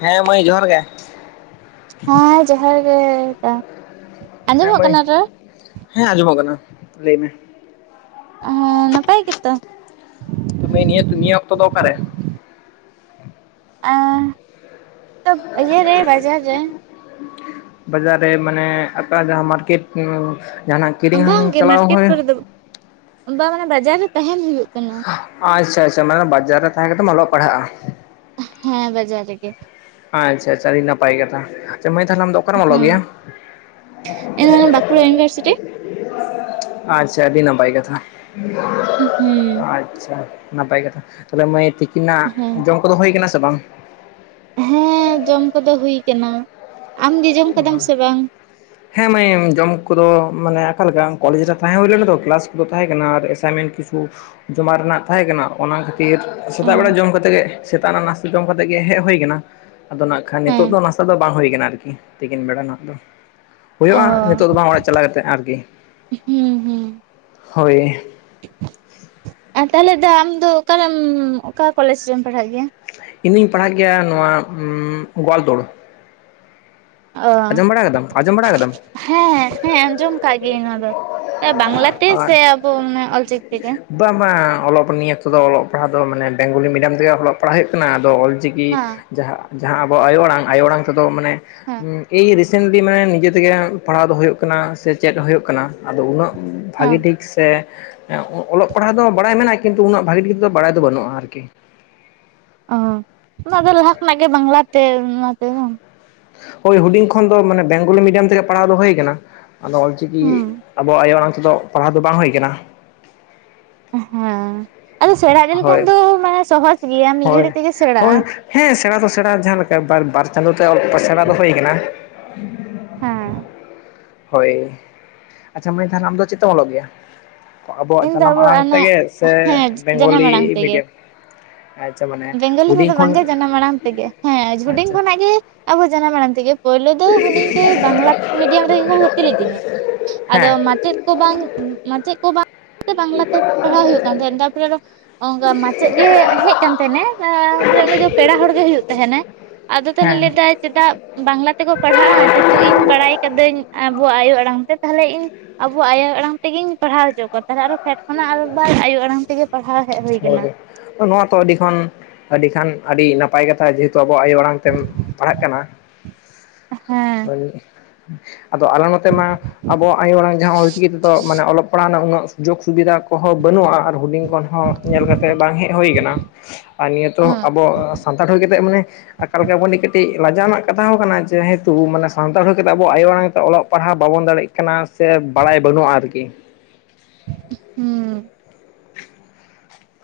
ᱦᱮᱸ ᱢᱟᱹᱭ ᱡᱚᱦᱟᱨ ᱜᱮ ᱦᱮᱸ ᱡᱚᱦᱟᱨ ᱜᱮ ᱦᱮᱸ ᱟᱸᱡᱚᱢᱚᱜ ᱢᱟᱹᱭ, ᱠᱟᱱᱟ ᱨᱚᱲ ᱦᱮᱸ ᱟᱸᱡᱚᱢᱚᱜ ᱠᱟᱱᱟ ᱞᱟᱹᱭ ᱢᱮ᱾ ᱚᱦᱚ ᱱᱟᱯᱟᱭ ᱜᱮᱛᱚ ᱛᱚᱵᱮ ᱱᱤᱭᱟᱹ ᱱᱤᱭᱠ ᱚᱠᱛᱚ ᱫᱚ ᱚᱠᱟᱨᱮ ᱚᱸ ᱛᱷᱟᱵ ᱤᱭᱟᱹ ᱨᱮ ᱵᱟᱡᱟᱨ ᱨᱮ ᱵᱟᱡᱟᱨ ᱨᱮ ᱢᱟᱱᱮ ᱟᱯᱮ ᱡᱟᱦᱟᱸ ᱢᱟᱨᱠᱮᱴ ᱡᱟᱦᱟᱱᱟᱜ [unintelligible] ᱵᱟᱝᱜᱮ ᱪᱟᱞᱟᱣ ᱢᱟᱨᱠᱮᱴ ᱦᱩᱭ ᱠᱚᱨᱮ ᱫᱚ ᱵᱟᱝ ᱢᱟᱱᱮ ᱵᱟᱡᱟᱨ ᱨᱮ ᱛᱟᱸᱦᱮᱱ ᱦᱳᱭᱳᱜ ᱟᱪᱪᱷᱟ ᱟᱪᱪᱷᱟ ᱢᱟᱱᱮ ᱵᱟᱡᱟᱨ ᱨᱮ ᱛᱟᱦᱮᱸ ᱠᱟᱛᱮᱜ ᱮᱢ ᱚᱞᱚᱜ ᱯᱟᱲᱦᱟᱜᱼᱟ, ᱦᱮᱸ ᱵᱟᱡᱟᱨ ᱨᱮᱜᱮ, ᱟᱪᱪᱷᱟ ᱟᱪᱪᱷᱟ ᱟᱹᱰᱤ ᱱᱟᱯᱟᱭ ᱠᱟᱛᱷᱟ, ᱟᱪᱪᱷᱟ ᱢᱟᱹᱭ ᱛᱟᱦᱚᱞᱮ ᱟᱢ ᱫᱚ ᱚᱠᱟᱨᱮᱢ ᱚᱞᱚᱜ ᱦᱮᱸ ᱜᱮᱭᱟ? ᱤᱧ [unintelligible] ᱵᱟᱠᱩᱲᱟ ᱭᱩᱱᱤᱵᱷᱟᱨᱥᱤᱴᱤ, ᱟᱪᱪᱷᱟ ᱟᱹᱰᱤ ᱱᱟᱯᱟᱭ ᱠᱟᱛᱷᱟ, ᱦᱩ ᱦᱩᱸ, ᱟᱪᱪᱷᱟ ᱱᱟᱯᱟᱭ ᱠᱟᱛᱷᱟ ᱛᱟᱦᱚᱞᱮ ᱢᱟᱹᱭ ᱛᱤᱠᱤᱱᱟᱜ ᱦᱮᱸ ᱡᱚᱢ ᱠᱚᱫᱚ ᱦᱳᱭ ᱟᱠᱟᱱᱟ ᱥᱮ ᱵᱟᱝ, ᱦᱮᱸ ᱡᱚᱢ ᱠᱚᱫᱚ ᱦᱩᱭ ᱠᱟᱱᱟ, ᱟᱢ ᱜᱮ ᱡᱚᱢ ᱠᱟᱫᱟᱢ ᱥᱮ ᱵᱟᱝ? ᱦᱮᱸ ᱢᱟᱹᱭ ᱡᱚᱢ ᱠᱚᱫᱚ ᱢᱟᱱᱮ ᱟᱠᱟ ᱞᱮᱠᱟ ᱠᱚᱞᱮᱡᱽ ᱨᱮ ᱛᱟᱦᱮᱸ ᱦᱩᱭ ᱞᱮᱱᱟ ᱭᱚ ᱠᱮᱞᱟᱥ ᱠᱚᱫᱚ ᱛᱟᱦᱮᱸ ᱠᱟᱱᱟ ᱟᱨ ᱮᱥᱟᱭ ᱢᱮᱱᱴ, ᱠᱤᱪᱷᱩ ᱡᱚᱢᱟ ᱨᱮᱱᱟᱜ ᱛᱟᱦᱮᱸ ᱠᱟᱱᱟ ᱚᱱᱟ ᱠᱷᱟᱹᱛᱤᱨ ᱚ ᱥᱮᱛᱟᱜ ᱵᱮᱲᱟ ᱡᱚᱢ ᱠᱟᱛᱮ ᱜᱮ ᱥᱮᱛᱟᱜ ᱨᱮᱱᱟᱜ ᱱᱟᱥᱛᱟ ᱡᱚᱢ ᱠᱟᱛᱮᱜ ᱜᱮ ᱦᱮᱡ ᱦᱩᱭ ᱠᱟᱱᱟ, ᱟᱫᱚ ᱱᱟᱜ ᱠᱷᱟᱱ ᱦᱮᱸ ᱱᱤᱛᱚᱜ ᱫᱚ ᱱᱟᱥᱛᱟ ᱫᱚ ᱵᱟᱝ ᱦᱩᱭ ᱠᱟᱱᱟ ᱟᱨᱠᱤ ᱛᱤᱠᱤᱱ ᱵᱮᱲᱟ ᱨᱮᱱᱟᱜ ᱫᱚ, ᱚ ᱦᱩᱭᱩᱜᱼᱟ ᱱᱤᱛᱚᱜ ᱫᱚ ᱵᱟᱝ ᱚᱲᱟᱜ ᱪᱟᱞᱟᱣ ᱠᱟᱛᱮ ᱟᱨᱠᱤ ᱦᱩᱸ ᱦᱩᱸ ᱦᱳᱭ, ᱟᱨ ᱛᱟᱦᱟᱞᱮ ᱫᱟ ᱟᱢ ᱫᱚ ᱚᱠᱟᱨᱮᱢ ᱚᱠᱟ ᱠᱚᱞᱮᱡᱽ ᱨᱮᱢ ᱯᱟᱲᱦᱟᱜ ᱜᱮᱭᱟ? ᱤᱧ ᱫᱩᱧ ᱯᱟᱲᱦᱟᱜ ᱜᱮᱭᱟ ᱱᱚᱣᱟ ᱩᱸ ᱜᱳᱭᱟᱞ ᱛᱳᱲ, ᱚ ᱟᱡᱚᱢ ᱵᱟᱲᱟ ᱠᱟᱫᱟᱢ ᱟᱡᱚᱢ ᱵᱟᱲᱟ ᱠᱟᱫᱟᱢ? ᱦᱮᱸ ᱦᱮᱸ ᱟᱸᱡᱚᱢ ᱠᱟᱜ ᱜᱤᱭᱟᱹᱧ, ᱱᱚᱣᱟ ᱫᱚ ᱵᱟᱝᱞᱟ ᱛᱮ ᱟᱨ ᱥᱮ ᱟᱵᱚ ᱢᱟᱱᱮ ᱚᱞᱪᱤᱠᱤ ᱛᱮ? ᱵᱟᱝ ᱵᱟᱝ ᱚᱞᱚᱜ ᱱᱤᱭᱟᱹ ᱛᱮᱫᱚ ᱚᱞᱚᱜ ᱯᱟᱲᱦᱟᱣ ᱫᱚ ᱢᱟᱱᱮ ᱵᱮᱝᱜᱚᱞᱤ ᱢᱤᱰᱤᱭᱟᱢ ᱛᱮᱜᱮ ᱚᱞᱚᱜ ᱯᱟᱲᱦᱟᱜ ᱦᱩᱭᱩᱜ ᱠᱟᱱᱟ ᱟᱫᱚ ᱚᱞ ᱪᱤᱠᱤ ᱦᱮᱸ ᱡᱟᱦᱟᱸ ᱡᱟᱦᱟᱸ ᱟᱵᱚ ᱟᱭᱳ ᱟᱲᱟᱝ ᱟᱭᱳ ᱟᱲᱟᱝ ᱛᱮᱫᱚ ᱢᱟᱱᱮ ᱦᱮᱸ ᱮᱭ ᱨᱤᱥᱮᱱᱴᱞᱤ ᱢᱟᱱᱮ ᱱᱤᱡᱮ ᱛᱮᱜᱮ ᱯᱟᱲᱦᱟᱣ ᱫᱚ ᱦᱩᱭᱩᱜ ᱠᱟᱱᱟ ᱥᱮ ᱪᱮᱫ ᱦᱩᱭᱩᱜ ᱠᱟᱱᱟ ᱟᱫᱚ ᱩᱱᱟᱹᱜ ᱦᱮᱸ ᱵᱷᱟᱜᱤ ᱴᱷᱤᱠ ᱥᱮ ᱚᱞᱚᱜ ᱯᱟᱲᱦᱟᱣ ᱫᱚ ᱵᱟᱲᱟᱭ ᱢᱮᱱᱟᱜ-ᱟ ᱠᱤᱱᱛᱩ ᱩᱱᱟᱹᱜ ᱵᱷᱟᱜᱤ ᱴᱷᱤᱠ ᱠᱟᱛᱮ ᱫᱚ ᱵᱟᱲᱟᱭ ᱫᱚ ᱵᱟᱹᱱᱩᱜᱼᱟ ᱟᱨ ᱠᱤ, ᱚᱸ ᱚᱱᱟ ᱫᱚ ᱞᱟᱦᱟ ᱠᱷᱚᱱᱟᱜ ᱜᱮ ᱵᱟᱝᱞᱟᱛᱮ ᱚᱱᱟᱛᱮ ᱵᱟᱝ, ᱦᱳᱭ ᱦᱩᱰᱤᱧ ᱠᱷᱚᱱ ᱫᱚ ᱢᱟᱱᱮ ᱵᱮᱝᱜᱚᱞᱤ ᱢᱤᱰᱤᱭᱟᱢ ᱛᱮᱜᱮ ᱯᱟᱲᱦᱟᱣ ᱫᱚ ᱦᱩᱭ ᱟᱠᱟᱱᱟ, ᱟᱫᱚ ᱚᱞ ᱪᱤᱠᱤ ᱦᱩᱸ ᱟᱵᱚᱣᱟᱜ ᱟᱭᱳ ᱟᱲᱟᱝ ᱛᱮᱫᱚ ᱯᱟᱲᱦᱟᱣ ᱫᱚ ᱵᱟᱝ ᱦᱳᱭ ᱠᱟᱱᱟ, ᱦᱮᱸ ᱟᱫᱚ ᱥᱮᱬᱟ ᱤᱫᱤ ᱦᱳᱭ ᱞᱮᱠᱷᱟᱱ ᱫᱚ ᱢᱟᱱᱮ ᱥᱚᱦᱚᱡᱽ ᱜᱮᱭᱟ ᱢᱤᱫ ᱦᱳᱭ ᱜᱷᱟᱹᱲᱤᱡ ᱛᱮᱜᱮ ᱥᱮᱬᱟᱜᱼᱟ, ᱦᱳᱭ ᱦᱮᱸ ᱥᱮᱬᱟ ᱫᱚ ᱥᱮᱬᱟ ᱡᱟᱦᱟᱸ ᱞᱮᱠᱟ ᱵᱟᱨ ᱪᱟᱸᱫᱳ ᱛᱮ ᱚᱞ ᱥᱮᱬᱟ ᱫᱚ ᱦᱩᱭ ᱠᱟᱱᱟ, ᱦᱮᱸ ᱦᱳᱭ ᱟᱪᱪᱷᱟ ᱢᱟᱹᱭ ᱛᱟᱦᱚᱞᱮ ᱟᱢ ᱫᱚ ᱪᱮᱫ ᱛᱮᱢ ᱚᱞᱚᱜ ᱜᱮᱭᱟ? ᱟᱵᱚᱣᱟᱜ ᱤᱧ ᱫᱚ ᱡᱟᱱᱟᱢ ᱟᱵᱚ ᱟᱲᱟᱝ ᱚᱱᱟ ᱛᱮᱜᱮ ᱥᱮ ᱦᱮᱸ ᱡᱟᱱᱟᱢ ᱵᱮᱝᱜᱚᱞᱤ ᱟᱲᱟᱝ ᱢᱤᱰᱤᱭᱟᱢ? [inaudible] ᱟᱪᱪᱷᱟ ᱢᱟᱱᱮ ᱵᱮᱝᱜᱚᱞᱤ ᱦᱩᱰᱤᱧ ᱛᱮᱫᱚ ᱠᱷᱚᱱ ᱵᱟᱝ ᱜᱮ ᱡᱟᱱᱟᱢ ᱟᱲᱟᱝ ᱛᱮᱜᱮ ᱦᱮᱸ ᱦᱩᱰᱤᱧ ᱟᱪᱪᱷᱟ ᱠᱷᱚᱱᱟᱜ ᱜᱮ ᱟᱵᱚ ᱡᱟᱱᱟᱢ ᱟᱲᱟᱝ ᱛᱮᱜᱮ, ᱯᱳᱭᱞᱳ ᱫᱚ ᱦᱩᱰᱤᱧ ᱨᱮ ᱵᱟᱝᱞᱟ ᱢᱤᱰᱤᱭᱟᱢ ᱨᱮᱜᱮ ᱠᱚ ᱵᱷᱩᱨᱛᱤ ᱞᱤᱫᱤᱧᱟ, ᱟᱫᱚ ᱦᱮᱸ ᱢᱟᱪᱮᱫ ᱠᱚ ᱵᱟᱝ ᱢᱟᱪᱮᱫ ᱠᱚ ᱵᱟᱝ ᱵᱟᱝᱞᱟᱛᱮ ᱯᱟᱲᱦᱟᱣ ᱦᱩᱭᱩᱜ ᱠᱟᱱ ᱛᱟᱦᱮᱫ ᱛᱟᱨᱯᱚᱨᱮ ᱟᱫᱚ ᱚᱱᱠᱟ ᱢᱟᱪᱮᱫ ᱜᱮ ᱦᱮᱡᱽ ᱠᱟᱱ ᱛᱟᱦᱮᱸ ᱱᱮ ᱮᱸ ᱩᱱᱤ ᱫᱚ ᱯᱮᱲᱟ ᱦᱚᱲ ᱜᱮ ᱦᱩᱭᱩᱜ ᱛᱟᱦᱮᱱᱟᱭ ᱟᱫᱚ ᱛᱟᱦᱚᱞᱮ ᱦᱮᱸ ᱞᱟᱹᱭ ᱫᱟᱭ ᱪᱮᱫᱟᱜ ᱵᱟᱝᱞᱟ ᱛᱮᱠᱚ ᱯᱟᱲᱦᱟᱜᱼᱟ ᱡᱮᱦᱮᱛᱩ ᱤᱧ ᱵᱟᱲᱟᱭ ᱠᱟᱹᱫᱟᱹᱧ ᱟᱵᱚᱣᱟᱜ ᱟᱭᱳ ᱟᱲᱟᱝ ᱛᱮ ᱛᱟᱦᱚᱞᱮ ᱤᱧ ᱟᱵᱚ ᱟᱭᱳ ᱟᱲᱟᱝ ᱛᱮᱜᱤᱧ ᱯᱟᱲᱦᱟᱣ ᱦᱚᱪᱚ ᱠᱚᱣᱟ, ᱛᱟᱦᱚᱞᱮ ᱟᱨᱦᱚ ᱯᱷᱮᱰ ᱠᱷᱚᱱᱟᱜ ᱟᱨ ᱮᱠ ᱵᱟᱨ ᱟᱭᱳ ᱟᱲᱟᱝ ᱛᱮᱜᱮ ᱯᱟᱲᱦᱟᱣ ᱦᱮᱡ ᱦᱳᱭ ᱠᱟᱱᱟ, ᱱᱚᱣᱟ ᱛᱚ ᱟᱹᱰᱤ ᱠᱷᱚᱱ ᱟᱹᱰᱤ ᱠᱷᱟᱱ ᱟᱹᱰᱤ ᱱᱟᱯᱟᱭ ᱠᱟᱛᱷᱟ ᱡᱮᱦᱮᱛᱩ ᱟᱵᱚᱣᱟᱜ ᱟᱭᱳ ᱟᱲᱟᱝ ᱛᱮᱢ ᱯᱟᱲᱦᱟᱜ ᱠᱟᱱᱟ ᱦᱮᱸ [unintelligible] ᱟᱫᱚ ᱟᱞᱮ ᱱᱚᱛᱮ ᱢᱟ ᱟᱵᱚᱣᱟᱜ ᱟᱭᱳ ᱟᱲᱟᱝ ᱡᱟᱦᱟᱸ ᱚᱞᱪᱤᱠᱤ ᱛᱮᱫᱚ ᱢᱟᱱᱮ ᱚᱞᱚᱜ ᱯᱟᱲᱦᱟᱣ ᱨᱮᱱᱟᱜ ᱩᱱᱟᱹᱜ ᱡᱳᱜᱽ ᱥᱩᱵᱤᱫᱷᱟ ᱠᱚᱦᱚᱸ ᱵᱟᱹᱱᱩᱜᱼᱟ ᱟᱨ ᱦᱩᱰᱤᱝ ᱠᱷᱚᱱ ᱦᱚᱸ ᱧᱮᱞ ᱠᱟᱛᱮ ᱵᱟᱝ ᱦᱮᱡ ᱦᱩᱭ ᱟᱠᱟᱱᱟ, ᱟᱨ ᱱᱤᱭᱟᱹ ᱛᱚ ᱟᱵᱚ ᱥᱟᱱᱛᱟᱲ ᱦᱩᱭ ᱠᱟᱛᱮᱫ ᱢᱟᱱᱮ ᱮᱠᱟᱞ ᱜᱮ ᱟᱵᱚ ᱱᱤ ᱠᱟᱹᱴᱤᱡ, ᱞᱟᱡᱟᱣ ᱨᱮᱱᱟᱜ ᱠᱟᱛᱷᱟ ᱦᱚᱸ ᱠᱟᱱᱟ ᱡᱮᱦᱮᱛᱩ ᱢᱟᱱᱮ ᱥᱟᱱᱛᱟᱲ ᱦᱩᱭ ᱠᱟᱛᱮᱫ ᱟᱵᱚ ᱟᱭᱳ ᱟᱲᱟᱝ ᱛᱮ ᱚᱞᱚᱜ ᱯᱟᱲᱦᱟᱣ ᱵᱟᱵᱚᱱ ᱫᱟᱲᱮᱜ ᱠᱟᱱᱟ ᱥᱮ ᱵᱟᱲᱟᱭ ᱵᱟᱹᱱᱩᱜᱼᱟ ᱟᱨᱠᱤ, ᱦᱩᱸ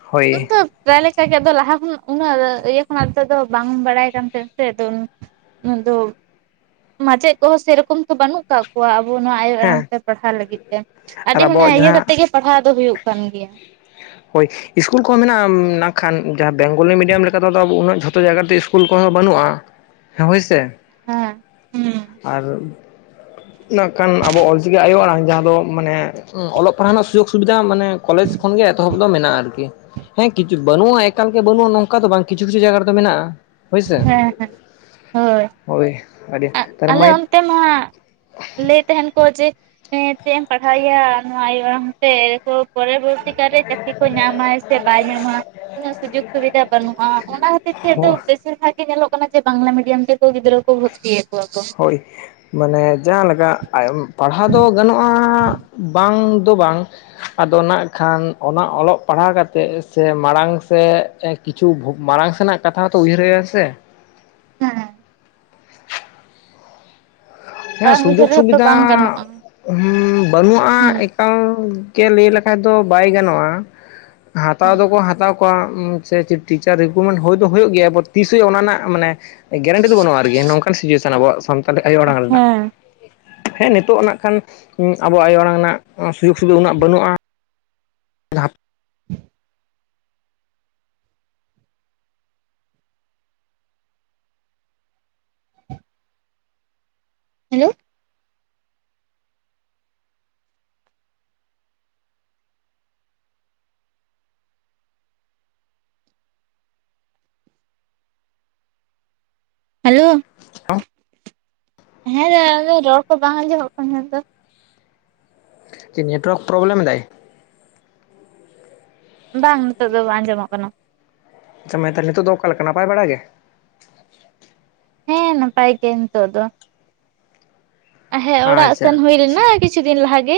ᱦᱳᱭ [unintelligible] ᱯᱨᱟᱭ ᱞᱮᱠᱟᱜ ᱟᱫᱚ ᱞᱟᱦᱟ ᱠᱷᱚᱱ ᱩᱱᱟᱹᱜ ᱤᱭᱟᱹ ᱠᱷᱚᱱᱟᱜ ᱛ ᱫᱚ ᱵᱟᱝ ᱵᱟᱲᱟᱭ ᱠᱟᱱ ᱛᱟᱦᱮᱸᱱᱟ ᱥᱮ ᱟᱫᱚ ᱩᱱ ᱮᱠᱫᱚᱢ ᱢᱟᱪᱮᱫ ᱠᱚᱦᱚᱸ ᱥᱮᱨᱚᱠᱚᱢ ᱛᱚ ᱵᱟᱹᱱᱩᱜ ᱟᱠᱟᱫ ᱠᱚᱣᱟ ᱟᱵᱚ ᱱᱚᱣᱟ ᱟᱭᱳ ᱟᱲᱟᱝ ᱦᱮᱸ ᱛᱮ ᱯᱟᱲᱦᱟᱣ ᱞᱟᱹᱜᱤᱫ ᱟᱨ ᱟᱹᱰᱤ ᱢᱟᱱᱮ ᱟᱵᱚᱣᱟᱜ ᱤᱭᱟᱹ ᱠᱟᱛᱮ ᱡᱟᱦᱟᱸ ᱜᱮ ᱯᱟᱲᱦᱟᱣ ᱫᱚ ᱦᱩᱭᱩᱜ ᱠᱟᱱ ᱜᱮᱭᱟ ᱦᱳᱭ ᱤᱥᱠᱩᱞ ᱠᱚᱦᱚᱸ ᱢᱮᱱᱟᱜᱼᱟᱠᱷᱟᱱ ᱡᱟᱦᱟᱸ ᱵᱮᱝᱜᱚᱞᱤ ᱢᱤᱰᱤᱭᱟᱢ ᱞᱮᱠᱟ ᱛᱮᱫᱚ ᱟ ᱩᱱᱟᱹᱜ ᱡᱷᱚᱛᱚ ᱡᱟᱭᱜᱟᱛᱮ ᱠᱩᱞ ᱠᱚᱦᱚᱸ ᱵᱟᱹᱱᱩᱜᱼᱟ᱾ ᱦᱮᱸ ᱦᱳᱭᱥᱮ ᱦᱮᱸ ᱦᱩᱸ ᱟᱨ ᱱᱟᱜ ᱠᱷᱟᱱ ᱟᱵᱚ ᱚᱞᱪᱤᱠᱤ ᱟᱭᱳ ᱟᱲᱟᱝ ᱡᱟᱦᱟᱸ ᱫᱚ ᱢᱟᱱᱮ ᱚᱞᱚᱜ ᱯᱟᱲᱦᱟᱣ ᱨᱮᱱᱟᱜ ᱥᱩᱡᱳᱜᱽ ᱥᱩᱵᱤᱫᱟ ᱢᱟᱱᱮ ᱠᱚᱞᱮᱡᱽ ᱠᱷᱚᱱ ᱜᱮ ᱮᱛᱚᱦᱚᱵ ᱫᱚ ᱢᱮᱱᱟᱜᱼᱟ ᱟᱨᱠᱤ ᱦᱮᱸ ᱠᱤᱪᱷᱩ ᱵᱟᱹᱱᱩᱜᱼᱟ ᱮᱠᱟᱞ ᱜᱮᱮ ᱵᱟᱹᱱᱩᱜᱼᱟ ᱱᱚᱝᱠᱟ ᱫᱚ ᱵᱟᱝ ᱠᱤᱪᱷᱩ, ᱠᱤᱪᱷᱩ ᱡᱟᱭᱜᱟ ᱨᱮᱫᱚ ᱢᱮᱱᱟᱜᱼᱟ᱾ ᱦᱳᱭᱥᱮ ᱦᱮᱸ ᱦᱮᱸ ᱦᱳᱭ ᱟᱹᱰᱤ ᱛᱟᱨ ᱟᱞᱮ ᱢᱟᱱᱮ ᱚᱱᱛᱮ ᱢᱟ ᱞᱟᱹᱭ ᱛᱟᱦᱮᱱ ᱠᱚ ᱡᱮ ᱮᱸᱻ ᱪᱮᱫ ᱮᱢ ᱯᱟᱲᱦᱟᱣᱮᱭᱟ ᱱᱚᱣᱟ ᱤᱭᱟᱹ ᱦᱮᱸᱥᱮ ᱛᱚ, ᱯᱚᱨᱚᱵᱚᱨᱛᱤ ᱠᱟᱞᱨᱮ ᱪᱟᱹᱠᱨᱤ ᱠᱚ ᱧᱟᱢᱟᱭ ᱥᱮ ᱵᱟᱭ ᱧᱟᱢᱟ ᱩᱱᱟᱹᱜ ᱥᱩᱡᱳᱜᱽ ᱥᱩᱵᱤᱫᱷᱟ ᱵᱟᱹᱱᱩᱜᱼᱟ ᱚᱱᱟ ᱱᱤᱛᱳᱜ ᱫᱚ ᱵᱮᱥᱤᱨ ᱵᱷᱟᱜᱽ ᱜᱮ ᱧᱮᱞᱚᱜ ᱠᱟᱱᱟ ᱡᱮ ᱵᱟᱝᱞᱟ ᱢᱤᱰᱤᱭᱟᱢ ᱛᱮᱠᱚ ᱜᱤᱫᱽᱨᱟᱹ ᱠᱚ ᱵᱷᱚᱨᱛᱤᱭᱮᱫ ᱠᱚᱣᱟ ᱠᱚ ᱦᱳᱭ ᱢᱟᱱᱮ ᱡᱟᱦᱟᱸᱞᱮᱠᱟ ᱯᱟᱲᱦᱟᱣ ᱫᱚ ᱜᱟᱱᱚᱜᱼᱟ ᱵᱟᱝ ᱫᱚ ᱵᱟᱝ ᱟᱫᱚ ᱱᱟᱜ ᱠᱷᱟᱱ ᱚᱱᱟ ᱚᱞᱚᱜ ᱯᱟᱲᱦᱟᱣ ᱠᱟ ᱠᱟᱛᱮᱫ ᱥᱮ ᱢᱟᱲᱟᱝ ᱥᱮᱫ ᱠᱤᱪᱷᱩ ᱵᱷᱩ ᱢᱟᱲᱟᱝ ᱥᱮᱱᱟᱜ ᱠᱟᱛᱷᱟ ᱦᱚᱸᱛᱚ ᱩᱭᱦᱟᱹᱨ ᱦᱩᱭᱩᱜ-ᱟ ᱥᱮ ᱦᱮᱸ ᱦᱮᱸ ᱵᱟᱝ ᱩᱭᱦᱟᱹᱨ ᱥᱩᱡᱳᱜᱽ ᱨᱮᱦᱚᱸ ᱛᱚ ᱥᱩᱵᱤᱫᱷᱟ ᱵᱟᱝ ᱜᱟᱱᱚᱜᱼᱟ ᱦᱩᱸ ᱵᱟᱹᱱᱩᱜᱼᱟ᱾ ᱠᱟ ᱜᱮ ᱞᱟᱹᱭ ᱞᱮᱠᱷᱷᱟᱡ ᱫᱚ ᱵᱟᱭ ᱜᱟᱱᱚᱜᱼᱟ ᱦᱟᱛᱟᱣ ᱫᱚᱠᱚ ᱦᱟᱛᱟᱣ ᱠᱚ ᱥᱮ ᱴᱤᱪᱟᱨ ᱨᱤᱠᱨᱩᱴᱢᱮᱱᱴ ᱦᱩᱭ ᱫᱚ ᱦᱩᱭᱩᱜ ᱜᱮᱭᱟ ᱮᱨᱯᱚᱨ ᱛᱤᱥ ᱦᱩᱭᱩᱜ-ᱟ ᱚᱱᱟ ᱨᱮᱱᱟᱜ ᱢᱟᱱᱮ ᱜᱮᱨᱮᱱᱴᱤ ᱫᱚ ᱵᱟᱹᱱᱩᱜ-ᱟ ᱟᱨᱠᱤ ᱱᱚᱝᱠᱟᱱ ᱥᱤᱪᱩᱭᱮᱥᱚᱱ ᱟᱵᱚᱣᱟᱜ ᱥᱟᱱᱛᱟᱞᱤ ᱟᱭᱳ ᱟᱲᱟᱝ ᱨᱮᱱᱟᱜ ᱦᱮᱸ ᱦᱮᱸ ᱱᱤᱛᱚᱜ ᱱᱟᱜ ᱠᱷᱟᱱ ᱟᱵᱚ ᱟᱭᱳ ᱟᱲᱟᱝ ᱨᱮᱱᱟᱜ ᱥᱩᱡᱳᱜᱽ ᱥᱩᱵᱤᱫᱷᱟ ᱩᱱᱟᱹᱜ ᱵᱟᱹᱱᱩᱜᱼᱟ [unintelligible] [inaudible] ᱦᱮᱞᱳ ᱦᱮᱞᱳ ᱦᱮᱸ ᱫᱫᱚ ᱨᱚᱲ ᱠᱚ ᱵᱟᱝ ᱟᱸᱡᱚᱢᱚᱜ ᱠᱟᱱᱟ ᱛᱟᱦᱮᱸ ᱫᱚ᱾ ᱱᱮᱴᱚᱣᱟᱨᱠ ᱯᱨᱚᱵᱞᱮᱢ ᱫᱟᱭ ᱵᱟᱝ ᱱᱤᱛᱚᱜ ᱫᱚ ᱵᱟᱝ ᱟᱸᱡᱚᱢᱚᱜ ᱠᱟᱱᱟ ᱟᱪᱷᱟ ᱢᱟ ᱛᱟᱦᱞᱮ ᱱᱤᱛᱚᱜ ᱫᱚ ᱚᱠᱟ ᱞᱮᱠᱟ ᱱᱟᱯᱟᱭ ᱵᱟᱲᱟ ᱜᱮ ᱱᱟᱯᱟᱛᱮ ᱱᱤᱛᱚᱜ ᱫᱚ ᱦᱮᱸ ᱚᱲᱟᱜ ᱥᱮᱱ ᱟᱪᱪᱷᱟ ᱦᱩᱭ ᱟᱪᱪᱷᱟ ᱞᱮᱱᱟ ᱠᱤᱪᱷᱩ ᱫᱤᱱ ᱞᱟᱦᱟ ᱜᱮ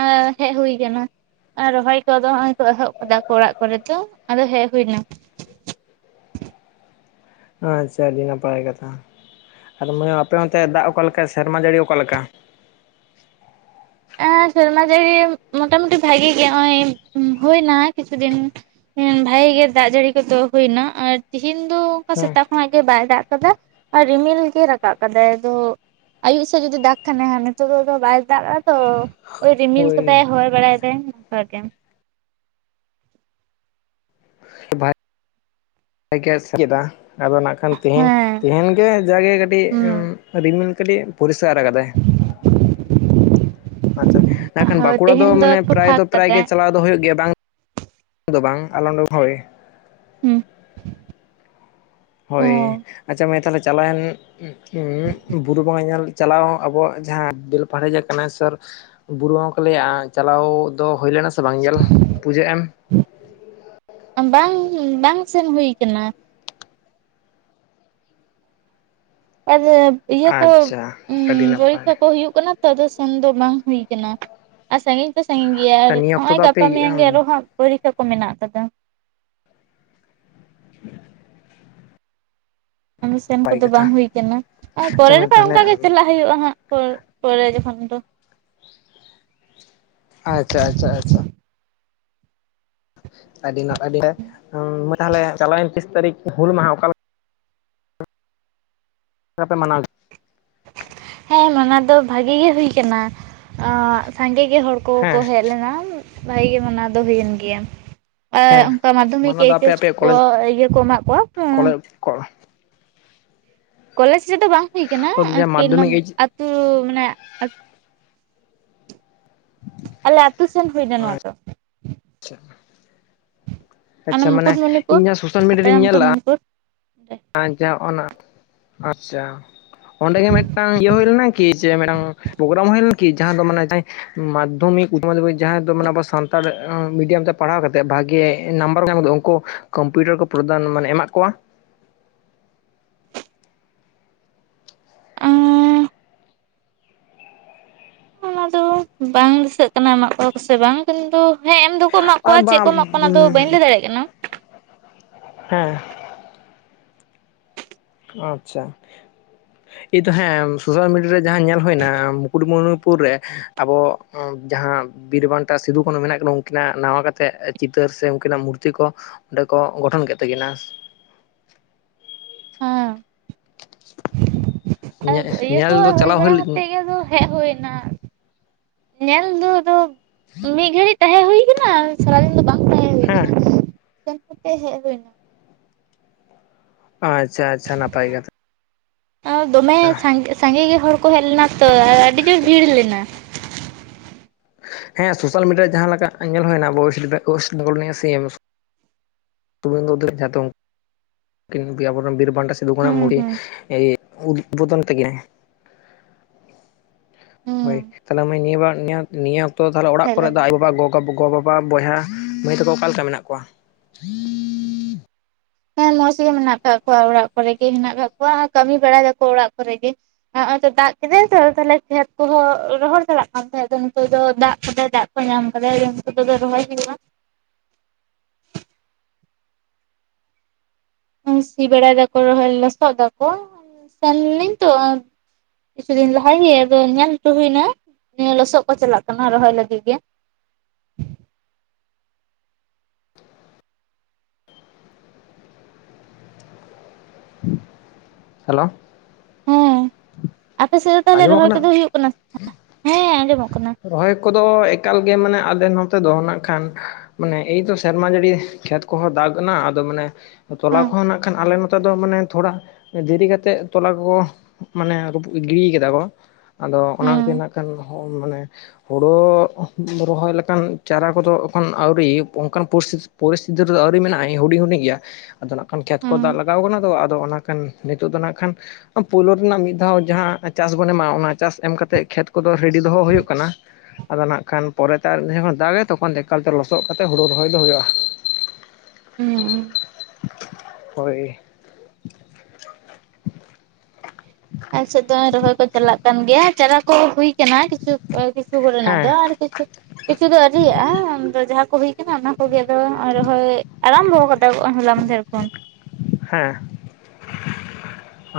ᱮᱸᱻ ᱦᱮᱡ ᱦᱩᱭ ᱠᱟᱱᱟ ᱟᱨ ᱨᱚᱦᱚᱭ ᱠᱚᱫᱚ ᱦᱚᱸᱜ-ᱚᱭ ᱠᱚ ᱮᱦᱚᱵ ᱠᱟᱫᱟ ᱠᱚ ᱚᱲᱟᱜ ᱠᱚᱨᱮ ᱫᱚ ᱟᱫᱚ ᱦᱮᱡ ᱦᱩᱭᱱᱟ ᱟᱪᱪᱷᱟ ᱟᱹᱰᱤ ᱱᱟᱯᱟᱭᱟᱭ ᱠᱟᱛᱷᱟ ᱟᱫᱚ ᱱᱚᱣᱟ ᱟᱯᱮ ᱚᱱᱚᱛᱮ ᱫᱟᱜ ᱚᱠᱟ ᱞᱮᱠᱟ ᱥᱮᱨᱢᱟ ᱡᱟᱹᱲᱤ ᱚᱠᱟᱞᱮᱠᱟ ᱮᱸᱻ ᱥᱨᱢᱟᱡᱟᱹᱲᱤ ᱢᱚᱴᱟᱢᱩᱩᱴᱤ ᱵᱷᱟᱜᱤ ᱜᱮ ᱦᱚᱸᱜᱼᱚᱭ ᱦᱩᱭᱱᱟ ᱠᱤᱪᱷᱩ ᱫᱤᱱ ᱦᱮᱸ ᱵᱷᱟᱜᱤ ᱜᱮ ᱫᱟᱜ ᱡᱟᱹᱲᱤ ᱠᱚᱫᱚ ᱦᱩᱭᱱᱟ ᱟᱨ ᱛᱤᱦᱤᱧ ᱫᱚ ᱚᱝᱠᱟ ᱦᱮᱸ ᱥᱮᱛᱟᱜ ᱚᱱᱟ ᱜᱮ ᱵᱟᱭ ᱫᱟᱜ ᱠᱟᱫᱟ ᱟᱨ ᱨᱤᱢᱤᱞ ᱜᱮ ᱨᱟᱠᱟᱵ ᱠᱟᱫᱟᱭ ᱟᱫᱚ ᱟᱭᱩᱵ ᱥᱮᱫ ᱡᱩᱫᱤ ᱫᱟᱜ ᱠᱷᱟᱱᱮ ᱦᱟᱸᱜ ᱱᱤᱛᱚᱜ ᱫᱚ ᱟᱫᱚ ᱵᱟᱭ ᱫᱟᱜᱽ ᱛᱚ ᱳᱭ ᱨᱤᱢᱤᱞ ᱦᱳᱭ ᱠᱟᱫᱟᱭ ᱦᱚᱭ ᱵᱟᱲᱟᱭᱮᱫᱟᱭ ᱚᱱᱠᱟ ᱜᱮ ᱵᱷᱟᱭ [unintelligible] ᱟᱫᱚ ᱱᱟᱜ ᱠᱷᱟᱱ ᱛᱤᱦᱤᱧ ᱦᱮᱸ ᱛᱤᱦᱤᱧ ᱜᱮ ᱡᱟᱜᱮ ᱠᱟᱹᱴᱤᱡ ᱦᱩᱸ ᱨᱤᱢᱤᱞ ᱠᱟᱹᱴᱤᱡ ᱯᱚᱨᱤᱥᱠᱟᱨ ᱠᱟᱫᱟᱭ ᱟᱪᱪᱷᱟ, ᱢᱮᱱᱠᱷᱟᱱ ᱦᱳᱭ ᱵᱟᱸᱠᱩᱲᱟ ᱫᱚ ᱛᱮᱦᱮᱧ ᱢᱟᱱᱮ ᱮᱠᱴᱩ ᱯᱨᱟᱭ ᱯᱷᱟᱸᱠ ᱫᱚ ᱯᱨᱟᱭ ᱠᱟᱫᱟᱭ ᱜᱮ ᱪᱟᱞᱟᱣ ᱫᱚ ᱦᱩᱭᱩᱜ ᱜᱮᱭᱟ ᱵᱟᱝ ᱫᱚ ᱵᱟᱝ ᱟᱞᱮ ᱚᱸᱰᱮ ᱦᱳᱭ ᱦᱩᱸ᱾ ᱦᱳᱭ ᱟᱪᱪᱷᱟ ᱢᱮ ᱛᱟᱦᱚᱞᱮ ᱪᱟᱞᱟᱣᱮᱱ ᱵᱩᱨᱩ ᱵᱚᱸᱜᱟ ᱧᱮᱞ ᱪᱟᱞᱟᱣ ᱟᱵᱚᱣᱟᱜ ᱡᱟᱦᱟᱸ ᱵᱮᱞᱯᱟᱦᱟᱲᱤᱟᱜ ᱠᱟᱱᱟ ᱥᱟ. ᱨ ᱵᱩᱨᱩ ᱦᱚᱸᱠᱚ ᱞᱟᱹᱭᱟ ᱪᱟᱞᱟᱣ ᱫᱚ ᱦᱩᱭ ᱞᱮᱱᱟ ᱥᱮ ᱵᱟᱝ ᱧᱮᱞ ᱯᱩᱡᱟᱹᱜ ᱮᱢ ᱵᱟᱝ ᱵᱟᱝ ᱥᱮᱱ ᱦᱩᱭ ᱟᱠᱟᱱᱟ ᱟᱨ ᱤᱭᱟᱹ ᱠᱚ ᱟᱪᱪᱷᱟ ᱟᱹᱰᱤ ᱱᱟᱯᱟᱭ ᱯᱚᱨᱤᱠᱠᱷᱟ ᱠᱚ ᱦᱩᱭᱩᱜ ᱠᱟᱱᱟ᱾ ᱛᱚ ᱫᱚ ᱥᱮᱱ ᱫᱚ ᱵᱟᱝ ᱦᱩᱭ ᱠᱟᱱᱟ ᱟᱨ ᱥᱟᱺᱜᱤᱧ ᱛᱚ ᱥᱟᱺᱜᱤᱧ ᱜᱮᱭᱟ, ᱟᱨ ᱱᱤᱭᱟᱹ ᱚᱠᱛᱚ ᱱᱚᱜᱼᱚᱭ ᱫᱚ ᱟᱯᱮ ᱜᱟᱯᱟ ᱢᱮᱭᱟᱝ ᱜᱮ ᱟᱨᱚ ᱱᱟᱯᱟᱭ ᱦᱟᱸᱜ ᱯᱚᱨᱤᱠᱷᱟ ᱠᱚ ᱢᱮᱱᱟᱜ ᱠᱟᱫᱟ᱾ ᱠᱟᱢᱤ ᱥᱮᱱ ᱠᱚᱫᱚ ᱠᱟᱛᱷᱟ ᱵᱟᱝ ᱦᱩᱭ ᱠᱟᱱᱟ ᱟᱪᱪᱷᱟ ᱯᱚᱨᱮ ᱨᱮ ᱢᱟᱹᱭ ᱛᱟᱦᱚᱞᱮ ᱚᱱᱠᱟ ᱜᱮ ᱪᱟᱞᱟᱜᱼᱟ ᱦᱩᱭᱩᱜᱼᱟ ᱦᱟᱸᱜ ᱯᱚᱨ ᱯᱚᱨᱮ ᱡᱚᱠᱷᱚᱱ ᱫᱚ᱾ ᱟᱪᱪᱷᱟ ᱟᱪᱪᱷᱟ ᱟᱪᱪᱷᱟ᱾ ᱟᱹᱰᱤ ᱱᱟ ᱟᱹᱰᱤ ᱛᱟᱦᱞᱮ ᱪᱟᱞᱟᱣᱮᱱ ᱛᱤᱥ ᱛᱟᱹᱨᱤᱠᱷ ᱦᱩᱞ ᱢᱟᱦᱟ ᱚᱠᱟᱞᱮ ᱪᱮᱫ ᱞᱮᱠᱟᱯᱮ ᱢᱟᱱᱟᱣ ᱦᱮᱸ ᱚᱱᱟ ᱫᱚ ᱵᱷᱟᱜᱤ ᱜᱮ ᱦᱩᱭ ᱠᱟᱱᱟ, ᱟᱸᱜ ᱥᱟᱸᱜᱮ ᱜᱮ ᱦᱚᱲ ᱠᱚ ᱠᱚ ᱠᱚ ᱦᱮᱸ ᱦᱮᱡ ᱞᱮᱱᱟ ᱵᱷᱟᱜᱤ ᱜᱮ ᱢᱟᱱᱟᱣ ᱫᱚ ᱦᱩᱭᱮᱱ ᱜᱮᱭᱟ᱾ ᱮᱻ ᱦᱮᱸ ᱚᱱᱠᱟ ᱢᱟᱫᱽᱫᱷᱚᱢᱤᱠ ᱢᱟᱱᱟᱣ ᱫᱚ ᱟᱯᱮ ᱮᱭᱤᱪᱮᱥ ᱟᱯᱮᱭᱟᱜ ᱠᱚ ᱤᱭᱟᱹ ᱠᱚ ᱮᱢᱟᱜ ᱠᱚᱣᱟ᱾ ᱠᱚ ᱠᱚᱞᱮᱡᱽ ᱥᱮᱫᱚ ᱵᱟᱝ ᱦᱩᱭ ᱟᱠᱟᱱᱟ ᱟᱨᱠᱤ ᱢᱟᱫᱽᱫᱷᱚᱢᱤᱠ ᱮᱭᱤᱪ ᱟᱹᱛᱩ ᱢᱟᱱᱮ ᱟᱞᱮ ᱟᱛᱩ ᱥᱮᱱ ᱦᱩᱭᱱᱟ ᱱᱚᱣᱟ ᱫᱚ ᱟᱪᱪᱷᱟ ᱚᱱᱟ ᱟᱪᱪᱷᱟ ᱢᱟᱱᱮ ᱢᱩᱠᱩᱴᱢᱩᱱᱤᱯᱩᱨ ᱤᱧ ᱡᱟᱦᱟᱸ ᱥᱳᱥᱟᱞ ᱢᱤᱰᱤᱭᱟ ᱠᱷᱟᱛᱲᱟ ᱨᱤᱧ ᱧᱮᱞᱟᱼᱟ᱾ ᱢᱩᱠᱩᱴᱢᱩᱱᱤᱯᱩᱨ ᱚᱸᱰᱮ ᱟᱪᱪᱷᱟ ᱚᱱᱟ ᱟᱪᱪᱷᱟ ᱚᱸᱰᱮᱜ ᱢᱤᱫᱴᱟᱝ ᱤᱭᱟᱹ ᱦᱩᱭ ᱞᱮᱱᱟ ᱠᱤ? ᱡᱮ ᱢᱤᱫᱴᱟᱝ ᱯᱨᱳᱜᱨᱟᱢ ᱦᱩᱭ ᱞᱮᱱᱟ? ᱠᱤ ᱡᱟᱦᱟᱸ ᱫᱚ ᱢᱟᱱᱮ ᱡᱟᱦᱟᱸ ᱢᱟᱫᱽᱫᱷᱚᱢᱤᱠ ᱡᱟᱦᱟᱸ ᱫᱚ ᱢᱟᱱᱮ ᱟᱵᱚ ᱥᱟᱱᱛᱟᱲ ᱢᱤᱰᱤᱭᱟᱢ ᱛᱮ ᱯᱟᱲᱦᱟᱣ ᱠᱟᱛᱮᱫ ᱵᱷᱟᱜᱮ ᱱᱟᱢᱵᱟᱨ ᱠᱚ ᱧᱟᱢᱮᱫᱟ ᱩᱱᱠᱩ ᱠᱚᱢᱯᱤᱭᱩᱴᱟᱨ ᱠᱚ ᱯᱨᱚᱫᱟᱱ ᱢᱟᱱᱮ ᱮᱢᱟᱟᱜ ᱠᱚᱣᱟ᱾ ᱟᱸ ᱚᱱᱟ ᱫᱚ ᱵᱟᱝ ᱫᱤᱥᱟᱹᱜ ᱠᱟᱱᱟ ᱮᱢᱟᱜ ᱠᱚᱣᱟ ᱥᱮ ᱵᱟᱝ ᱠᱤᱱᱛᱩ ᱦᱮᱸ ᱮᱢ ᱫᱚᱠᱚ ᱮᱟᱜ ᱟᱨ ᱠᱚᱣᱟ ᱪᱮᱫ ᱠᱚ ᱵᱟᱝ ᱮᱢᱟᱜ ᱠᱚᱣᱟ ᱚᱱᱟ ᱫᱚ ᱵᱟᱹᱧ ᱞᱟᱹᱭ ᱫᱟᱲᱮᱭᱟᱜ ᱠᱟᱱᱟ᱾ ᱦᱮᱸ ᱟᱪᱪᱷᱟ᱾ ᱛᱟᱦᱮᱸᱱ ᱥᱳᱥᱟᱞ ᱢᱤᱰᱤᱭᱟ ᱨᱮ ᱡᱟᱦᱟᱸ ᱧᱮᱞ ᱦᱩᱭᱱᱟ ᱢᱩᱠᱩᱴᱢᱩᱱᱚᱱᱤᱯᱩᱨ ᱨᱮ ᱟᱵᱚ ᱡᱟᱦᱟᱸ ᱵᱤᱨᱵᱟᱱᱴᱟ ᱥᱤᱫᱩ ᱠᱟᱹᱱᱦᱩ ᱢᱮᱱᱟᱜ ᱠᱤᱱᱟ ᱩᱱᱠᱤᱱᱟᱜ ᱱᱟᱣᱟ ᱠᱟᱛᱮᱮᱫ ᱪᱤᱛᱟᱹᱨ ᱥᱮ ᱩᱱᱠᱤᱱᱟᱜ ᱢᱩᱨᱛᱤ ᱠᱚ ᱚᱸᱰᱮ ᱠᱚ ᱜᱚᱴᱷᱚᱱ ᱠᱮᱫ ᱛᱟᱹᱠᱤᱱᱟ᱾ ᱦᱮᱸ ᱤᱭᱟᱹ ᱠᱚ ᱧᱮᱞ ᱫᱚ ᱦᱩᱭ ᱪᱟᱞᱟᱣ ᱵᱟᱲᱟ ᱠᱟᱛᱮ ᱞᱮᱱ ᱜᱮ ᱟᱫᱚ ᱦᱮᱡ ᱦᱩᱭ ᱱᱟ᱾ ᱧᱮᱞ ᱫᱚ ᱟᱫᱚ ᱢᱤᱫ ᱜᱷᱟᱹᱲᱤᱡ ᱛᱟᱦᱮᱸ ᱦᱩᱭ ᱠᱟᱱᱟ, ᱥᱟᱨᱟᱫᱤᱱ ᱫᱚ ᱵᱟᱝ᱾ ᱛᱟᱦᱮᱸ ᱦᱩᱭ ᱦᱮᱸ ᱠᱟᱱᱟ ᱥᱮᱱ ᱠᱟᱛᱮ ᱦᱮᱡ ᱦᱩᱭ ᱱᱟ᱾ ᱟᱪᱪᱷᱟ ᱪᱷᱟ ᱱᱟᱯᱟᱭ ᱠᱟᱛᱷᱟ᱾ ᱫᱚᱢᱮ ᱥᱟᱸᱜᱮ ᱥᱟᱸᱜᱮ ᱜᱮ ᱦᱚᱲ ᱠᱚ ᱦᱮᱡ ᱞᱮᱱᱟ ᱛᱚ, ᱟᱨ ᱟᱹᱰᱤ ᱡᱳᱨ ᱵᱷᱤᱲ ᱞᱮᱱᱟ᱾ ᱦᱮᱸ ᱥᱳᱥᱟᱞ ᱢᱤᱰᱤᱭᱟ ᱨᱮ ᱡᱟᱦᱟᱸ ᱞᱮᱠᱟ ᱧᱮᱞ ᱦᱩᱭᱱᱟ ᱚᱭᱮᱥ ᱚᱭᱮᱥᱴ ᱵᱮᱝᱜᱚᱞ ᱥᱤ ᱮᱢ ᱥᱩᱵᱮᱱᱫᱨᱚ [unintelligible] ᱟᱵ ᱵᱤᱨᱵᱷᱟᱱᱴᱟ ᱥᱤᱫᱩ ᱜ ᱦᱩᱸ ᱢᱩᱲᱤ ᱦᱩᱸ ᱩᱫᱽᱵᱳᱫᱚᱱ ᱛᱟᱹᱠᱤᱱᱟ ᱦᱩᱸ ᱦᱳᱭ ᱛᱟᱦᱞᱮ ᱱᱤᱭᱟᱹ ᱵᱟᱨ ᱱᱤᱭᱟᱹ ᱚᱠᱛᱚ ᱚᱲᱟᱜ ᱦᱮᱡ ᱠᱚᱨᱮ ᱞᱮᱱ ᱫᱚ ᱜᱮᱭᱟ ᱟᱭᱳᱼᱵᱟᱵᱟ ᱜᱚᱜ ᱜᱚᱼᱵᱟᱵᱟ ᱵᱚᱭᱦᱟ ᱢᱟᱹᱭ ᱛᱟᱠᱚ ᱚᱠᱟ ᱞᱮᱠᱟ ᱢᱮᱱᱟᱜ ᱠᱚᱣᱟ? ᱦᱮᱸ ᱢᱚᱸᱡᱽ ᱜᱮ ᱢᱮᱱᱟᱜ ᱟᱠᱟᱟᱜ ᱠᱚᱣᱟ ᱚᱲᱟᱜ ᱠᱚᱨᱮ ᱜᱮ ᱦᱮᱱᱟᱜ ᱠᱟᱜ ᱠᱚᱣᱟ ᱠᱟᱹᱢᱤ ᱵᱟᱲᱟᱭ ᱫᱟᱠᱚ ᱚᱲᱟᱜ ᱠᱚᱨᱮ ᱜᱮ᱾ ᱱᱚᱦᱚᱭ ᱛᱚ ᱫᱟᱜ ᱠᱮᱫᱟᱭ ᱛᱚ ᱛᱟᱦᱞᱮ ᱠᱷᱮᱛ ᱠᱚᱦᱚᱸ ᱨᱚᱦᱚᱲ ᱪᱟᱞᱟᱜ ᱠᱟᱱ ᱛᱟᱦᱮᱸᱫ ᱱᱤᱛᱚᱜ ᱫᱚ ᱫᱟᱜ ᱠᱚᱞ ᱫᱟᱜ ᱠᱚ ᱧᱟᱢ ᱠᱟᱫᱟ ᱩᱱᱠᱩ ᱨᱚᱦᱚᱭ ᱦᱩᱭᱩᱜᱼᱟ᱾ ᱥᱤᱵᱟᱲᱟᱟᱭ ᱫᱟᱠᱚ ᱨᱚᱦᱚᱭ ᱞᱚᱥᱚᱫ ᱫᱟᱠᱚ ᱥᱮᱱᱞᱮᱱᱟᱹᱧ ᱛᱚ ᱠᱤᱪᱷᱩ ᱫᱤᱱ ᱞᱟᱦᱟ ᱜᱮ ᱟᱫᱚ ᱧᱮᱞ ᱦᱚᱴᱚ ᱦᱩᱭᱱᱟ ᱱᱤᱭᱟᱹ ᱞᱚᱥᱚᱫ ᱠᱚ ᱪᱟᱞᱟᱜ ᱠᱟᱱᱟ ᱨᱚᱦᱚᱭ ᱞᱟᱹᱜᱤᱫ ᱜᱮ ᱦᱮᱞᱳ᱾ ᱦᱮᱸ ᱟᱯᱮ ᱥᱮᱫ ᱫᱚ ᱛᱟᱦᱚᱞᱮ ᱨᱚᱦᱚᱭ ᱠᱚᱫᱚ ᱦᱩᱭᱩᱜ ᱠᱟᱱᱟ? ᱦᱮᱸ ᱟᱸᱡᱚᱢᱚᱜ ᱠᱟᱱᱟ᱾ ᱨᱚᱦᱚᱭ ᱠᱚᱫᱚ ᱮᱠᱟᱞᱜᱮ ᱢᱟᱱᱮ ᱟᱞᱮ ᱱᱚᱛᱮ ᱫᱚ ᱱᱟᱜ ᱠᱷᱟᱱ ᱢᱟᱱᱮ ᱮᱭᱛ ᱥᱮᱨᱢᱟ ᱡᱟᱹᱲᱤ ᱠᱷᱮᱛ ᱠᱚᱦᱚᱸ ᱫᱟᱜ ᱮᱱᱟ ᱟᱫᱚ ᱢᱟᱱᱮ ᱛᱚᱞᱟ ᱦᱮᱸ ᱠᱚᱦᱚᱸ ᱱᱟᱜ ᱠᱷᱟᱱ ᱟᱞᱮ ᱱᱚᱛᱮ ᱫᱚ ᱢᱟᱱᱮ ᱛᱷᱚᱲᱟ ᱫᱮᱨᱤ ᱠᱟᱛᱮᱮᱫ ᱛᱚᱞᱟ ᱠᱚᱠᱚ ᱢᱟᱱᱮ ᱨᱟᱹᱯᱩ ᱜᱤᱰᱤ ᱠᱟᱫᱟ ᱠᱚ ᱟᱫᱚ ᱚᱱᱟ ᱠᱷᱛᱤᱨ ᱦᱮᱸ ᱱᱟᱜ ᱠᱷᱟᱱ ᱢᱟᱱᱮ ᱦᱳᱲᱳ ᱨᱚᱦᱚᱭ ᱞᱮᱠᱟᱱ ᱪᱟᱨᱟ ᱠᱚᱫᱚ ᱮᱠᱷᱚᱱ ᱟᱹᱣᱨᱤ ᱚᱱᱠᱟᱱ ᱯᱚᱨᱤᱥᱛᱷᱤᱛᱤ ᱯᱚᱨᱤᱥᱛᱷᱤᱛᱤ ᱨᱮᱫᱚ ᱟᱹᱣᱨᱤ ᱢᱮᱱᱟᱜᱼᱟ ᱦᱩᱰᱤᱧ ᱦᱩᱰᱤᱧ ᱜᱮᱭᱟ᱾ ᱟᱫᱚ ᱱᱟᱜ ᱠᱷᱟᱱ ᱠᱷᱮᱛ ᱦᱮᱸ ᱠᱚ ᱫᱟᱜ ᱞᱟᱜᱟᱣ ᱠᱟᱱᱟ ᱟ ᱟᱫᱚ ᱚᱱᱟ ᱠᱷᱟᱱ ᱱᱤᱛᱳᱜ ᱫᱚ ᱱᱟᱜ ᱠᱷᱟᱱ ᱯᱩᱭᱭᱞᱳ ᱨᱮᱱᱟᱜ ᱢᱤᱫ ᱫᱷᱟᱣ ᱡᱟᱦᱟᱸ ᱪᱟᱥ ᱵᱚᱱ ᱮᱢᱟ ᱚᱱᱟ ᱪᱟᱥ ᱮᱢ ᱠᱟᱛᱮ ᱠᱷᱮᱛ ᱠᱚᱫᱚ ᱨᱮᱰᱤ ᱫᱚᱦᱚ ᱦᱩᱭᱩᱜ ᱠᱟᱱᱟ᱾ ᱠᱟᱱᱟ ᱟᱫᱚ ᱱᱟᱜ ᱠᱷᱟᱱ ᱯᱚᱨᱮᱛᱮ ᱡᱚᱠᱷᱚᱱ ᱫᱟᱜ ᱮ ᱛᱚᱠᱷᱚᱱ ᱮᱠᱟᱞᱛᱮ ᱞᱚᱥᱚᱫ ᱠᱟᱛᱮᱫ ᱦᱩᱲᱩ ᱨᱚᱦᱚᱭ ᱫᱚ ᱦᱩᱭᱩᱜᱼᱟ! ᱦᱩᱸᱸ ᱦᱳᱭ ᱟᱞ ᱥᱮᱫ ᱫᱚ ᱨᱚᱦᱚᱭ ᱠᱚ ᱪᱟᱞᱟᱜ ᱠᱟᱱ ᱜᱮᱭᱟ ᱪᱟᱨᱟ ᱠᱚ ᱦᱩᱭ ᱟᱠᱟᱱᱟ ᱠᱤᱪᱷᱩ ᱠᱤᱥᱩ ᱠᱚᱱᱟ ᱫᱚ ᱦᱮᱸ ᱟᱨ ᱠᱤᱪᱩ ᱠᱤᱪᱷᱩ ᱫᱚ ᱟᱹᱤᱭᱟᱜᱼᱟ ᱟ ᱡᱟᱦᱟᱸ ᱠᱚ ᱦᱩᱭ ᱟᱠᱟᱱᱟ ᱚᱱᱟ ᱠᱚᱜᱮ ᱨᱚᱦᱚᱭ ᱟᱨᱟᱢ ᱦᱚ ᱠᱟᱫᱟ ᱨᱚᱦᱚᱭ ᱮᱫᱟ, ᱦᱚᱞᱟ ᱢᱟᱦᱫᱮᱨ ᱠᱷᱚᱱ ᱦᱮᱸ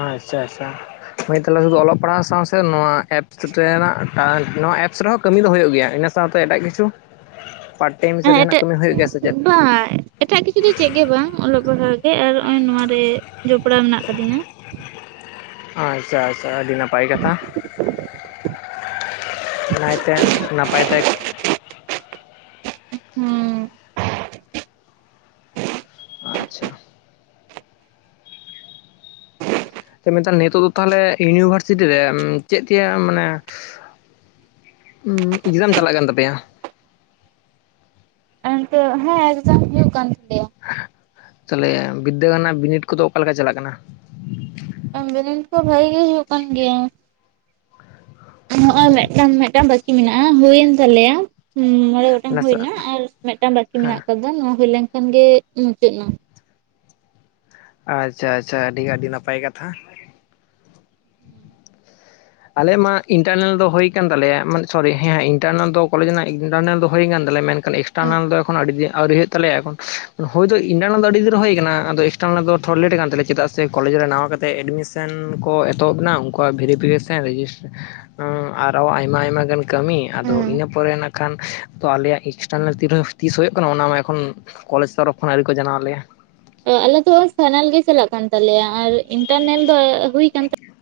ᱟᱪᱪᱷᱟ ᱟᱪᱪᱷᱟ᱾ ᱢ ᱛᱟᱦᱚᱞᱮ ᱥᱩᱫᱷᱩ ᱚᱞᱚᱜ ᱯᱟᱲᱦᱟᱣ ᱥᱟᱶ ᱥᱮ ᱱᱚᱣᱟ ᱮᱯᱥ ᱨᱮᱱᱟᱜ ᱱᱚᱣᱟ ᱮᱯᱥ ᱨᱮᱦᱚᱸ ᱠᱟᱹᱢᱤ ᱫᱚ ᱦᱩᱭᱩᱜ ᱜᱮᱭᱟ ᱤᱱᱟᱹ ᱥᱟᱶᱛᱮ ᱮᱴᱟᱜ ᱠᱤᱪᱷᱩ ᱯᱟᱟᱨᱴ ᱴᱟᱭᱤᱢ ᱦᱤᱥᱟᱹᱵ ᱦᱮᱸ ᱡᱟᱦᱟᱱᱟᱜ ᱮᱴᱟᱜ ᱠᱟᱹᱢᱤ ᱦᱩᱭᱩᱜ ᱜᱮᱭᱟ ᱥᱮ ᱪᱮᱫ? ᱵᱟᱝ ᱮᱴᱟᱜ ᱠᱤᱪᱷᱩ ᱫᱚ ᱪᱮᱫ ᱜᱮ ᱵᱟᱝ ᱚᱞᱚᱜ ᱯᱟᱲᱦᱟᱜ ᱜᱮ ᱟᱨ ᱱᱚᱜ ᱚᱚᱭ ᱱᱚᱣᱟ ᱨᱮ ᱡᱚᱯᱲᱟᱣ ᱢᱮᱱᱟᱜ ᱟᱠᱟᱫᱤᱧᱟ ᱟᱪᱪᱷᱟ ᱟᱪᱪᱷᱟ ᱟᱹᱰᱤ ᱱᱟᱯᱟᱭ ᱠᱟᱛᱷᱟ᱾ [unintelligible] ᱱᱟᱭᱛᱮ ᱱᱟᱯᱟᱭ ᱛᱮ᱾ ᱦᱩᱸ ᱟᱪᱪᱷᱟ ᱥᱮ ᱢᱮᱱᱠᱷ ᱱᱤᱛᱚᱜ ᱫᱚ ᱛᱟᱦᱚᱞᱮ ᱤᱭᱩᱱᱤᱵᱷᱟᱨᱥᱤᱴᱤ ᱨᱮ ᱪᱮᱫ ᱛᱮᱭᱟᱜ ᱢᱟᱱᱮ ᱮᱠᱡᱟᱢ ᱪᱟᱞᱟᱜ ᱠᱟᱱ ᱛᱟᱯᱮᱭᱟ? ᱚᱱᱛᱮ ᱦᱮᱸ ᱮᱠᱡᱟᱢ ᱦᱩᱭᱩᱜ ᱠᱟᱱ ᱛᱟᱞᱮᱭᱟ᱾ ᱛᱟᱦᱚᱞᱮ ᱵᱤᱫᱽᱫᱟᱹᱜᱟᱲ ᱨᱮᱱᱟᱜ ᱵᱤᱱᱤᱰ ᱠᱚᱫᱚ ᱚᱠᱟᱞᱮᱠᱟ ᱪᱟᱞᱟᱜ ᱠᱟᱱᱟ? ᱮᱢ ᱵᱤᱱᱤᱰ ᱠᱚ ᱵᱷᱟᱜᱤ ᱜᱮ ᱦᱩᱭᱩᱜ ᱠᱟᱱ ᱜᱮᱭᱟ ᱱᱚᱜᱼᱚᱭ ᱢᱤᱫᱴᱟᱝ ᱢᱤᱫᱴᱟᱝ ᱵᱟᱹᱠᱤ ᱢᱮᱱᱟᱜᱼᱟ ᱦᱩᱭᱮᱱ ᱛᱟᱞᱮᱭᱟ ᱦᱩᱸ ᱢᱚᱬᱮ ᱜᱚᱴᱟᱝ ᱦ ᱮᱱᱟ ᱟᱨ ᱢᱤᱫᱴᱟᱝ ᱵᱟᱠᱤ ᱦᱮᱸ ᱢᱮᱱᱟᱜ ᱟᱠᱟᱫᱟ ᱱᱚᱣᱟ ᱦᱩᱭ ᱞᱮᱱᱠᱷᱟᱱᱜᱮ‌ ᱢᱩᱪᱟᱹᱫ ᱮᱱᱟ ᱟᱪᱪᱷᱟ ᱟᱪᱪᱷᱟ ᱟᱹᱰᱤ ᱟᱹᱰᱤ ᱱᱟᱯᱟᱭ ᱠᱟᱛᱷᱟ᱾ ᱦᱩᱸ ᱟᱞᱮ ᱢᱟ ᱤᱱᱴᱟᱨᱱᱮᱞ ᱫᱚ ᱦᱩᱭ ᱠᱟᱱᱟᱱ ᱛᱟᱞᱮᱭᱟ ᱢᱟᱱ ᱥᱚᱨᱤ ᱦᱮᱸ ᱤᱱᱴᱟᱨᱱᱮᱞ ᱫᱚ ᱠᱚᱞᱮᱡᱽ ᱨᱮᱱᱟᱜ ᱤᱱᱴᱟᱨᱱᱮᱞ ᱫᱚ ᱦᱩᱭ ᱠᱟᱱ ᱛᱟᱞᱮᱭᱟ ᱢᱮᱱᱠᱷᱟᱱ ᱮᱱᱠᱷᱟᱱ ᱦᱮᱸ ᱮᱠᱥᱴᱟᱨᱱᱟᱞ ᱫᱚ ᱮᱠᱷᱚᱱ ᱟᱹᱰᱤ ᱫᱤᱱ ᱟᱹᱣᱨᱤ ᱦᱩᱭᱩᱜ ᱛᱟᱞᱮᱭᱟ ᱮᱠᱷᱚᱱ ᱦᱳᱭᱚᱛ ᱤᱱᱴᱟᱨᱱᱟᱞ ᱫᱚ ᱟᱹᱰᱤ ᱫᱤᱱᱮᱨ ᱦᱩᱭ ᱟᱠᱟᱱᱟ ᱟᱫᱚ ᱮᱠᱥᱴᱟᱨᱱᱟᱞ ᱫᱚ ᱛᱷᱚᱲᱟ ᱞᱮᱴ ᱟᱠ ᱛᱮᱭᱟ ᱪᱮᱫᱟᱜ ᱥᱮ ᱠᱚᱞᱮᱡᱽ ᱨᱮ ᱱᱟᱣᱟ ᱠᱟᱛᱮ ᱮᱰᱢᱤᱥ ᱥᱮᱮᱱ ᱠᱚ ᱮᱛᱚᱦᱚᱵ ᱮᱱᱟ ᱩᱱᱠᱩᱣᱟᱜ ᱵᱷᱮᱨᱤᱯᱷᱤᱠᱮᱥᱮᱱ ᱨᱮᱡᱤᱥᱴᱟᱨ ᱟᱨᱚ ᱟᱭᱢᱟ ᱟᱭᱢᱟ ᱜᱟᱱ ᱠᱟᱹᱢᱤ ᱟᱫᱚ ᱦᱮᱸ ᱤᱱᱟᱹ ᱯᱚᱨᱮ ᱱᱟᱜ ᱠᱷᱟᱱ ᱟᱞᱮᱭᱟᱜ ᱮᱠᱥᱴᱟᱨᱱᱮᱞ ᱛᱤᱨ ᱛᱤᱥ ᱦᱩᱭᱩᱜ ᱠᱟᱱᱟ ᱚᱱᱟᱢᱟ ᱮᱠᱷᱚᱱ ᱠᱚᱞᱮᱡᱽ ᱛᱚᱨᱚᱯ ᱠᱷᱚᱱ ᱟᱹᱣᱨᱤ ᱠᱚ ᱡᱟᱱᱟᱣ ᱞᱮᱭᱟ᱾ ᱟᱞᱮ ᱯᱷᱟᱭᱱᱟᱞ ᱜᱮ ᱪᱟᱞᱟᱜ ᱠᱟᱱ ᱛᱟᱞᱮᱭᱟ ᱟᱨ ᱤᱱᱴᱟᱨᱱᱮᱞ ᱫᱚ ᱦᱩᱭ ᱠᱟᱱ ᱛᱟᱞᱮᱭᱟ᱾